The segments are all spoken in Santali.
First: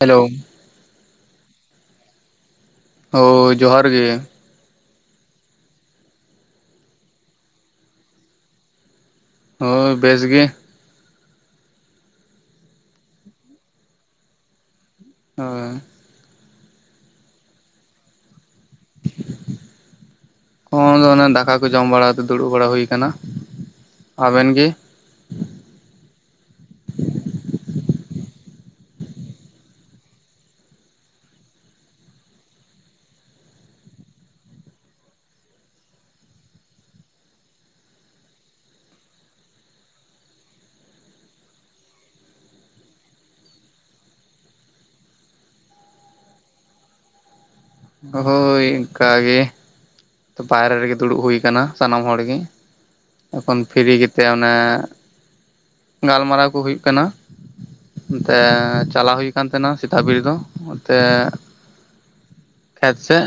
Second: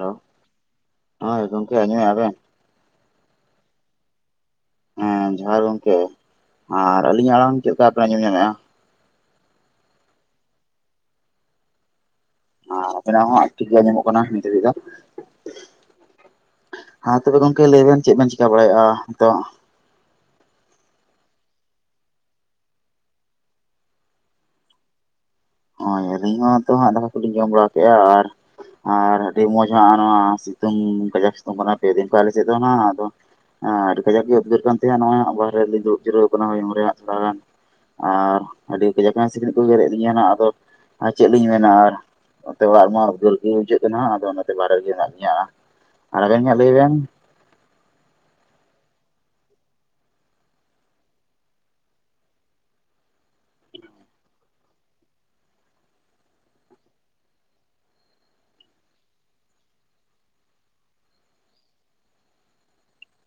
ᱦᱮᱞᱳ ᱦᱚᱸ ᱜᱚᱢᱠᱮ ᱟᱡᱚᱢᱮᱜ ᱟᱹᱵᱤᱱ? ᱦᱳᱭ ᱡᱚᱦᱟᱨ ᱜᱮ ᱦᱮᱸ ᱡᱚᱦᱟᱨ ᱜᱚᱝᱠᱮ, ᱟᱨ ᱟᱹᱞᱤᱧᱟᱜ ᱟᱲᱟᱝ ᱪᱮᱫ ᱞᱮᱠᱟ ᱟᱯᱮ ᱟᱸᱡᱚᱢ ᱧᱟᱢᱮᱜ-ᱟ? ᱦᱳᱭ ᱵᱮᱥ ᱜᱮ ᱾ ᱟᱨ ᱟᱵᱮᱱᱟᱜ ᱦᱚᱸ ᱟᱨ ᱴᱷᱤᱠ ᱜᱮ ᱟᱸᱡᱚᱢᱚᱜ ᱠᱟᱱᱟ ᱱᱤᱛ ᱫᱷᱟᱹᱵᱤᱡ ᱫᱚ ᱾ ᱦᱳ ᱦᱮᱸ ᱛᱚᱵᱮ ᱜᱚᱝᱠᱮ ᱞᱟᱹᱭ ᱵᱮᱱ ᱪᱮᱫ ᱵᱮᱱ ᱪᱤᱠᱟ ᱵᱟᱲᱟᱭᱼᱟ ᱱᱤᱛᱚᱜ? ᱦᱚᱸ ᱚᱱ ᱫᱟᱠᱟ ᱠᱚ ᱡᱚᱢ ᱵᱟᱲᱟ ᱠᱟᱛᱮ ᱫᱩᱲᱩᱵ ᱵᱟᱲᱟ ᱦᱩᱭ ᱟᱠᱟᱱᱟ ᱾ ᱟᱵᱮᱱ ᱜᱮ? ᱦᱳ ᱟᱹᱞᱤᱧ ᱦᱚᱸ ᱛᱚ ᱦᱟᱸᱜ ᱫᱟᱠᱟ ᱠᱚᱞᱤᱧ ᱡᱚᱢ ᱵᱟᱲᱟ ᱠᱮᱫᱼᱟ, ᱟᱨ ᱟᱨ ᱟᱹᱰᱤ ᱢᱚᱸᱡᱽ ᱦᱚᱸ ᱱᱚᱣᱟ ᱥᱤᱛᱩᱝ ᱠᱟᱡᱟᱠ ᱥᱤᱛᱩᱝ ᱠᱟᱱᱟ ᱯᱮ ᱫᱤᱱ ᱠᱷᱚᱱ ᱟᱞᱮ ᱪᱮᱫᱚᱜᱱᱟ ᱟᱫᱚ ᱟᱹᱰᱤ ᱠᱟᱡᱟᱠ ᱜᱮ ᱩᱫᱽᱜᱟᱹᱨ ᱠᱟᱱ ᱛᱟᱦᱮᱸᱟᱦᱮᱱᱟ ᱱᱚᱣᱟ ᱵᱟᱨᱨᱮ ᱨᱮᱤᱧ ᱫᱩᱵ ᱡᱟᱹᱨᱣ ᱠᱟᱱᱟ ᱦᱚᱭᱩᱝ ᱨᱮᱟᱸ ᱛᱷᱚᱲᱟ ᱜᱟᱱ ᱟᱨ ᱟᱹᱰᱤ ᱠᱟᱡᱟᱠ ᱥᱤᱠᱲᱤᱡ ᱠᱚ ᱜᱮᱨᱮᱫ ᱟᱹᱞᱤᱧᱟ ᱦᱟᱸᱜ ᱟᱫᱚ ᱪᱮᱫ ᱞᱤᱧ ᱢᱮᱱᱟ ᱟᱨ ᱚᱱᱛᱮ ᱚᱲᱟᱜ ᱨᱮᱢᱟ ᱩᱫᱽᱜᱟ. ᱨ ᱜᱮ ᱵᱩᱡᱷᱟᱹᱜ ᱠᱟᱱᱟ ᱦᱟᱸ ᱟᱫᱚ ᱚᱱᱟᱛᱮ ᱵᱟᱦᱮᱨ ᱨᱮᱜᱮ ᱢᱮᱱᱟᱜ ᱞᱤᱧᱟ ᱾ ᱟᱨ ᱟᱵᱮᱱ ᱜᱮ ᱦᱟᱸ ᱞᱟᱹᱭ ᱵᱮᱱ? ᱦᱳ ᱤᱱᱠᱟᱹ ᱜᱮ ᱾ ᱵᱟᱭᱨᱮ ᱨᱮᱜᱮ ᱫᱩᱲᱩᱵ ᱦᱩᱭᱩ ᱟᱠᱟᱱᱟ ᱥᱟᱱᱟᱢ ᱦᱚᱲ ᱜᱮ ᱾ ᱮᱠᱷᱚᱱ ᱯᱷᱨᱤ ᱜᱮᱛᱮ ᱚᱱᱟ ᱜᱟᱞᱢᱟᱨᱟᱣ ᱠᱚ ᱦᱩᱭᱩᱜ ᱠᱟᱱᱟ ᱾ ᱚᱱᱛᱮ ᱪᱟᱞᱟᱣ ᱦᱩᱭ ᱠᱟᱱ ᱛᱟᱦᱮᱸᱜ-ᱟ ᱥᱮᱛᱟᱜ ᱵᱮᱲ ᱫᱚ, ᱚᱱᱛᱮ ᱟᱪᱪᱷᱟ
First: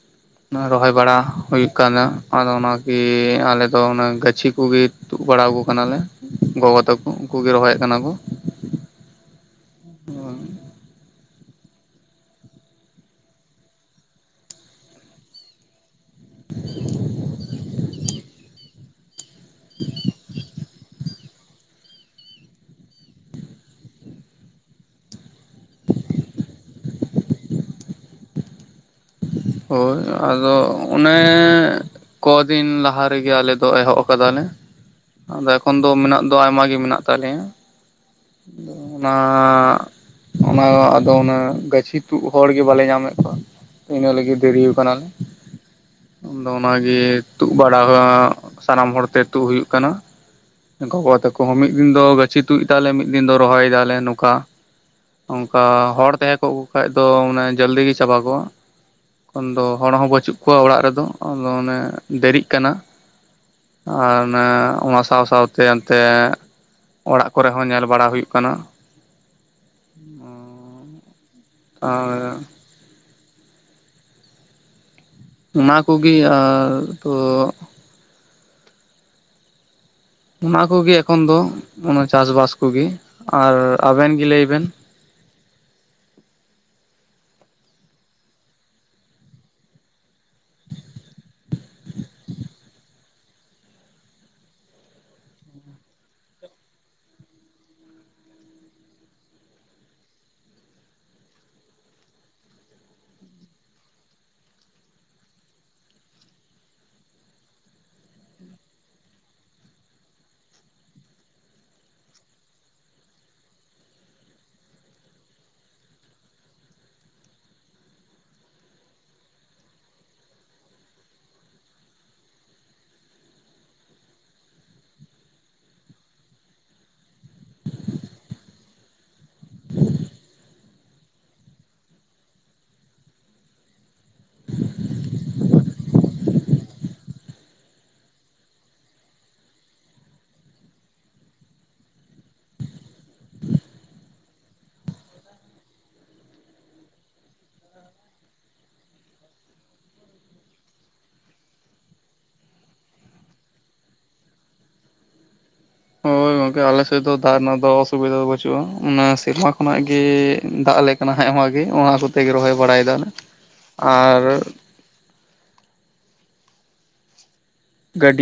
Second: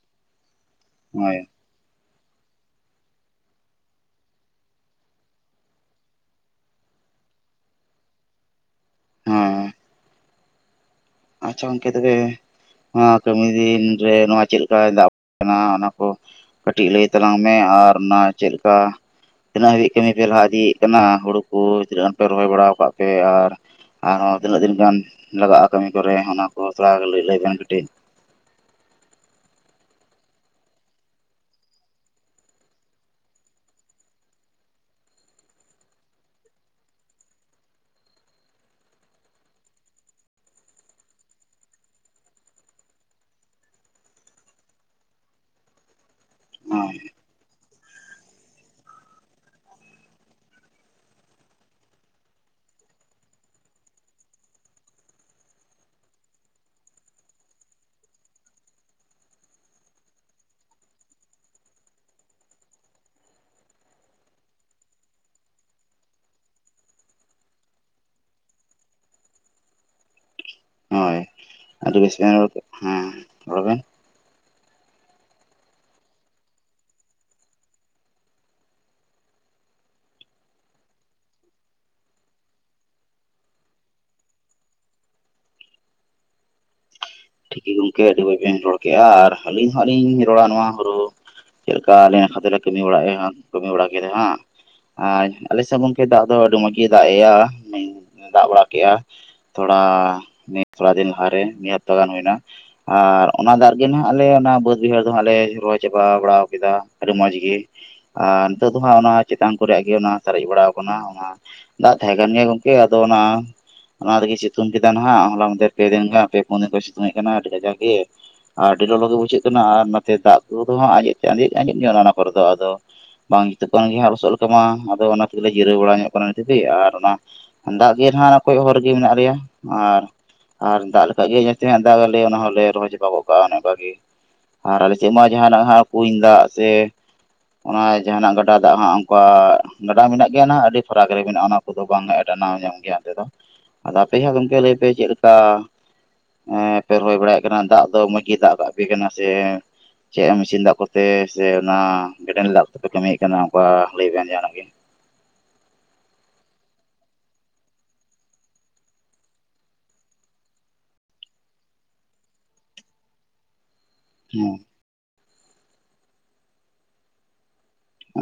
[inaudible] ᱨᱚᱦᱚᱭ ᱵᱟ [inaudible] ᱦᱩᱭᱩᱜ ᱠᱟᱱᱟ, ᱟᱫᱚ ᱚᱱᱟᱱᱟᱜᱤ ᱟᱞᱮ ᱫᱚ ᱚᱱᱟ ᱜᱟᱪᱷᱤ ᱠᱚᱜᱮ ᱛᱩᱫ ᱵᱟᱲᱟ ᱠᱚ ᱠᱟᱱᱟᱞᱮ᱾ ᱜᱚᱜᱚ ᱛᱟᱠᱚ ᱩᱱᱠᱩ ᱜᱮ ᱨᱚᱦᱚᱭᱮᱫ ᱠᱟᱱᱟ ᱠᱚ ᱾ ᱦᱮᱸ [inaudible] ᱟᱪᱪᱷᱟ ᱜᱚᱝᱠᱮ ᱛᱚᱵᱮ ᱱᱚᱣᱟ ᱠᱟᱹᱢᱤ ᱫᱤᱱ ᱨᱮ ᱱᱚᱣᱟ ᱪᱮᱫᱞᱠ ᱫᱟᱜ ᱠᱟᱱᱟ ᱚᱱᱟ ᱠᱚ ᱠᱟᱹᱴᱤᱡ ᱞᱟᱹᱭ ᱛᱟᱞᱟᱝ ᱢᱮ ᱟᱨ ᱚᱱᱟ ᱪᱮᱫᱠᱟ ᱛᱤᱱᱟᱹᱜ ᱦᱟᱹᱵᱤᱡ ᱠᱟᱹᱢᱤ ᱯᱮ ᱞᱟᱦᱟ ᱤᱫᱤ ᱠᱟᱱᱟ ᱦᱩᱲᱩ ᱠᱚ ᱛᱤᱱᱟᱹᱜ ᱜᱟᱱ ᱯᱮ ᱨᱚᱦᱚᱭ ᱵᱟᱲᱟᱟᱣ ᱠᱟᱜ ᱯᱮ ᱟᱨ ᱟᱨᱦᱚᱸ ᱛᱤᱱᱟ. ᱜ ᱫᱤᱱ ᱜᱟᱱ ᱞᱟᱜᱟᱜ-ᱟ ᱠᱟᱹᱢᱤ? ᱨᱮ ᱚᱱᱟ ᱠᱚ ᱛᱷᱚᱲᱟᱣ ᱞᱟᱹᱭ ᱵᱮᱱ ᱠᱟᱹᱴᱤᱡ? ᱦᱳᱭ ᱟᱫᱚ ᱚᱱᱮ ᱠᱚᱫᱤᱱ ᱞᱟᱦᱟ ᱨᱮᱜᱮ ᱟᱞᱮ ᱫᱚ ᱮᱦᱚᱵ ᱟᱠᱟᱫᱟᱞᱮ ᱟᱫᱚ ᱮᱠᱷᱚᱱ ᱫᱚ ᱢᱮᱱᱟᱜ ᱫᱚ ᱟᱭᱢᱟ ᱜᱮ ᱢᱮᱱᱟᱜ ᱛᱟᱞᱮᱭᱟ ᱾ ᱚᱱᱟ ᱚᱱᱟ ᱟᱫᱚ ᱚᱱᱟ ᱜᱟᱟᱹᱪᱷᱤ ᱛᱩᱫ ᱦᱚᱲ ᱜᱮ ᱵᱟᱞᱮ ᱧᱟᱢᱮᱫ ᱠᱚᱣᱟ ᱾ ᱤᱱᱟᱹ ᱞᱟᱹᱜᱤᱫ ᱫᱮᱨᱤ ᱟᱠᱟᱱᱟᱞᱮ᱾ ᱟᱫᱚ ᱚᱱᱟ ᱦᱳᱭ ᱜᱤ ᱛᱩᱫ ᱵᱟᱲᱟ ᱥᱟᱱᱟᱢ ᱦᱚᱲ ᱛᱮ ᱛᱩᱫ ᱦᱩᱭᱩᱜ ᱠᱟᱱᱟ ᱾ ᱜᱚᱜᱚ ᱛᱟᱠᱚ ᱢᱤᱫ ᱫᱤᱱ ᱫᱚ ᱜᱟᱹᱪᱷᱤ ᱛᱩᱫ ᱫᱟᱞᱮ ᱢᱤᱫ ᱫᱤᱱ ᱫᱚ ᱨᱚᱦᱚᱭᱮᱫᱟᱞᱮ ᱱᱚᱝᱠᱟ ᱾ ᱚᱱᱠᱟ ᱦᱚᱲ ᱛᱟᱦᱮᱸ ᱠᱚᱜ ᱠᱚ ᱠᱷᱟᱡ ᱫᱚ ᱢᱟᱱᱮ ᱡᱚᱞᱫᱤ ᱜᱮ ᱪᱟᱵᱟ ᱠᱚᱜᱼᱟ ᱾ ᱮᱚᱠᱷᱚᱱ ᱫᱚ ᱦᱚᱲ ᱦᱚᱸ ᱵᱟᱹᱪᱩᱜ ᱠᱚᱣᱟ ᱚᱲᱟᱜ ᱨᱮᱫᱚ ᱟᱫᱚ ᱚᱱᱮ ᱫᱮᱨᱤᱜ ᱠᱟᱱᱟ ᱾ ᱟᱨ ᱚᱱᱟ ᱚᱱᱟ ᱥᱟᱶ ᱥᱟᱶᱛᱮ ᱚᱱᱛᱮ ᱚᱱᱛᱮ ᱚᱲᱟᱜ ᱠᱚᱨᱮ ᱦᱚᱸ ᱧᱮᱞ ᱵᱟᱲᱟ ᱦᱩᱭᱩᱜ ᱠᱟᱱᱟ ᱾ ᱦᱳᱭ ᱟᱫᱚ ᱵᱮᱥ ᱜᱟᱱ ᱟᱨ ᱨᱚᱲ ᱠᱮᱫ ᱦᱮᱸ ᱨᱚᱲ ᱵᱤᱱ ᱚᱱᱟ ᱠᱚᱜᱤ ᱟᱨ ᱛᱚ᱾ ᱚᱱᱟ ᱠᱚᱜᱤ ᱮᱠᱷᱚᱱ ᱫᱚ ᱚᱱᱟ ᱪᱟᱥᱵᱟᱥ ᱠᱚᱜᱤ ᱟᱨ ᱟᱵᱮᱱ ᱜᱤ ᱞᱟᱹᱭ ᱵᱮᱱ᱾ ᱴᱷᱤᱠ ᱜᱮ ᱜᱚᱢᱠᱮ ᱟᱵᱤ ᱵᱟᱭ ᱵᱮᱱ ᱨᱚᱲ ᱠᱮᱜᱼᱟ ᱟᱨ ᱟᱹᱞᱤᱧ ᱦᱚᱜ ᱞᱤᱧ ᱨᱚᱲᱟ ᱱᱚᱣᱟ ᱦᱩᱲᱩ ᱪᱮᱫ ᱠᱟ ᱟᱞᱮ ᱠᱷᱮᱛᱞᱮ ᱠᱟ. ᱢᱤ ᱵᱟᱲᱟᱜᱼᱟ ᱠᱟᱹᱢᱤ ᱵᱟᱲᱟ ᱦᱟᱸᱜ᱾ ᱟᱸᱡ ᱟᱞᱮ ᱥᱮᱫ ᱫᱚ ᱜᱚᱢᱠᱮ ᱫᱟᱜ ᱫᱚ ᱟᱹᱰᱤ ᱢᱚᱸᱡᱽ ᱜᱮ ᱫᱟᱜ ᱮᱭᱟ ᱦᱮᱸ ᱫᱟᱜ ᱵᱟᱲᱟ ᱠᱮᱜᱼᱟ, ᱛᱷᱚᱲᱟ ᱢᱤᱫᱛᱷᱚᱲᱟ ᱫᱤᱱ ᱞᱟᱦᱟᱸᱨᱮ ᱢᱤᱫ ᱦᱟᱯᱚᱛᱟ ᱜᱟᱱ ᱦᱩᱭᱱᱟ, ᱟᱨ ᱚᱱᱟ ᱫᱟᱜ ᱨᱮᱜᱮ ᱱᱟᱜ ᱟᱞᱮ ᱚᱱᱟ ᱵᱟᱹᱫ ᱵᱟᱹᱭᱦᱟᱹᱲ ᱫᱚ ᱦᱟᱜ ᱞᱮ ᱨᱚᱦᱚᱭ ᱪᱟᱵᱟ ᱵᱟᱲᱟ ᱠᱮᱫᱟ ᱟᱹᱰᱤ ᱢᱚᱸᱡᱽ ᱜᱮ, ᱟᱨ ᱱᱤᱛᱚᱜ ᱫᱚ ᱦᱟᱸᱜ ᱚᱱᱟ ᱪᱮᱛᱟᱱ ᱠᱚᱨᱮ ᱜᱮ ᱚᱱᱟ ᱥᱟᱨᱮᱡ ᱵᱟᱲᱟ ᱟᱠᱟᱱᱟ ᱚᱱᱟ, ᱫᱟᱜ ᱛᱟᱦᱮᱸ ᱠᱟᱱ ᱜᱮᱭᱟ ᱜᱚᱝᱠᱮ ᱟᱫᱚ ᱚᱱᱟ ᱚᱱᱟ ᱨᱮᱜᱮ ᱥᱤᱛᱩᱝ ᱠᱮᱫᱟ ᱦᱟᱜ ᱦᱚᱞᱟ ᱢᱚᱫᱽᱫᱷᱮᱨ ᱯᱮ ᱫᱤᱱ ᱜᱮᱱ ᱯᱮ ᱩᱱᱮ ᱩᱱᱠᱚ ᱥᱤᱛᱩᱝ ᱠᱟᱱᱟ ᱟᱰᱤ ᱠᱟᱡᱟᱠ ᱜᱮ ᱟᱹᱰᱤ ᱞᱚᱞᱚᱜ ᱜᱮ ᱵᱩᱡᱷᱟᱜ ᱠᱟᱱᱟ ᱟᱨ ᱫᱟᱜ ᱠᱚ ᱦᱚ ᱠᱚᱸ ᱟᱸᱡᱮᱫ ᱟᱸᱡᱮᱫ ᱟᱸᱡᱮᱫ ᱧᱚᱜᱼᱟ ᱚᱱᱟ ᱠᱚᱨᱮ ᱫᱚ ᱟᱫᱚ, ᱵᱟᱝ ᱡᱩᱛᱩᱜ ᱠᱟᱱ ᱜᱮ ᱞᱚᱥᱚᱫ ᱞᱮᱠᱟᱢᱟ ᱟᱫᱚ ᱚᱱᱟ ᱛᱮᱜᱮ ᱡᱤᱨᱟᱹᱣ ᱵᱟᱲᱟ ᱧᱚᱜ ᱠᱟᱱᱟ ᱫᱷᱟᱹᱵᱤᱡ ᱟᱨ ᱚᱱᱟ, ᱫᱟᱜ ᱜᱮ ᱱᱟᱦᱟᱜ ᱠᱚᱭᱚᱜ ᱦᱚᱨ ᱨᱮᱜᱮ ᱢᱮᱱᱟᱜ ᱞᱮᱭᱟ ᱟᱨ ᱟᱨ ᱫᱟᱜ ᱫᱟᱜ ᱜᱮ ᱡᱮᱛᱮ ᱦᱟᱸᱜ ᱫᱟᱜ ᱟᱞᱮ ᱚᱱᱟ ᱦᱚᱸᱞᱮ ᱨᱚᱦᱚᱭ ᱪᱟᱵᱟ ᱠᱚᱜ ᱠᱟᱜ ᱚᱱᱮ ᱚᱱᱠᱟ ᱜᱮ, ᱟᱨ ᱟᱞᱮᱥᱮᱫ ᱢᱟ ᱡᱟᱦᱟᱱᱟᱜ ᱠᱩᱧ ᱫᱟᱜ ᱥᱮ ᱚᱱᱟ ᱡᱟᱦᱟᱱᱟᱜ ᱜᱟᱰᱟ ᱫᱟᱜ ᱦᱟᱸᱜ ᱚᱱᱠᱟ, ᱜᱟᱸᱰᱟ ᱢᱮᱱᱟᱜ ᱜᱮᱭᱟ ᱱᱟᱜ ᱟᱹᱰᱤ ᱯᱷᱟᱨᱟᱠ ᱨᱮ ᱢᱮᱱᱟᱜᱼᱟ ᱚᱱᱟ ᱠᱚᱫᱚ ᱵᱟᱝ ᱮᱰᱟᱱᱟᱣ ᱧᱟᱢ ᱜᱮᱭᱟ ᱚᱱᱛᱮ ᱫᱚ, ᱟᱫᱚ ᱯᱮ ᱦᱚᱸ ᱜᱚᱢᱠᱮ ᱞᱟᱹᱭ ᱯᱮ ᱪᱮᱫ ᱞᱮᱠᱟ, ᱮ ᱯᱮ ᱨᱚᱦᱚᱭ ᱵᱟᱲᱟᱭᱮᱫ ᱠᱟᱱᱟ ᱫᱟᱜ ᱫᱚ ᱢᱚᱸᱡᱽ ᱜᱮ ᱫᱟᱜ ᱠᱟᱜᱯᱮ ᱠᱟᱱᱟ ᱥᱮ, ᱪᱮᱫ ᱢᱮᱥᱤᱱ ᱫᱟᱜ ᱠᱚᱛᱮ ᱥᱮ ᱚᱱᱟ ᱠᱮᱱᱮᱞ ᱫᱟᱜ ᱠᱚᱯᱮ ᱠᱟᱹᱢᱤᱭᱮᱫ ᱠᱟᱱᱟ ᱚᱱᱠᱟ ᱞᱟᱹᱭᱵᱮᱱ ᱡᱟᱦᱟᱱᱟᱜ ᱜᱮ, [inaudible] ᱜᱚᱢᱠᱮ ᱟᱞᱮᱥᱮᱫ ᱫᱚ ᱛᱟᱦᱮᱱ ᱨᱮᱱᱟᱜ ᱫᱚ ᱚᱥᱩᱵᱤᱫᱟ ᱫᱚ ᱵᱟᱹᱪᱩᱜᱼᱟ ᱚᱱᱟ ᱥᱮᱨᱢᱟ ᱠᱷᱚᱱᱟᱜ ᱜᱮ ᱫᱟᱜ ᱟᱞᱮ ᱠᱟᱱᱟ ᱦᱟᱜ ᱟᱹᱭᱢᱟ ᱜᱮ ᱚᱱᱟ ᱠᱚᱛᱮᱜᱮ ᱨᱚᱦᱚᱭ ᱵᱟᱲᱟᱭ ᱫᱟᱞᱮ [inaudible] ᱟᱨ ᱦᱮᱸ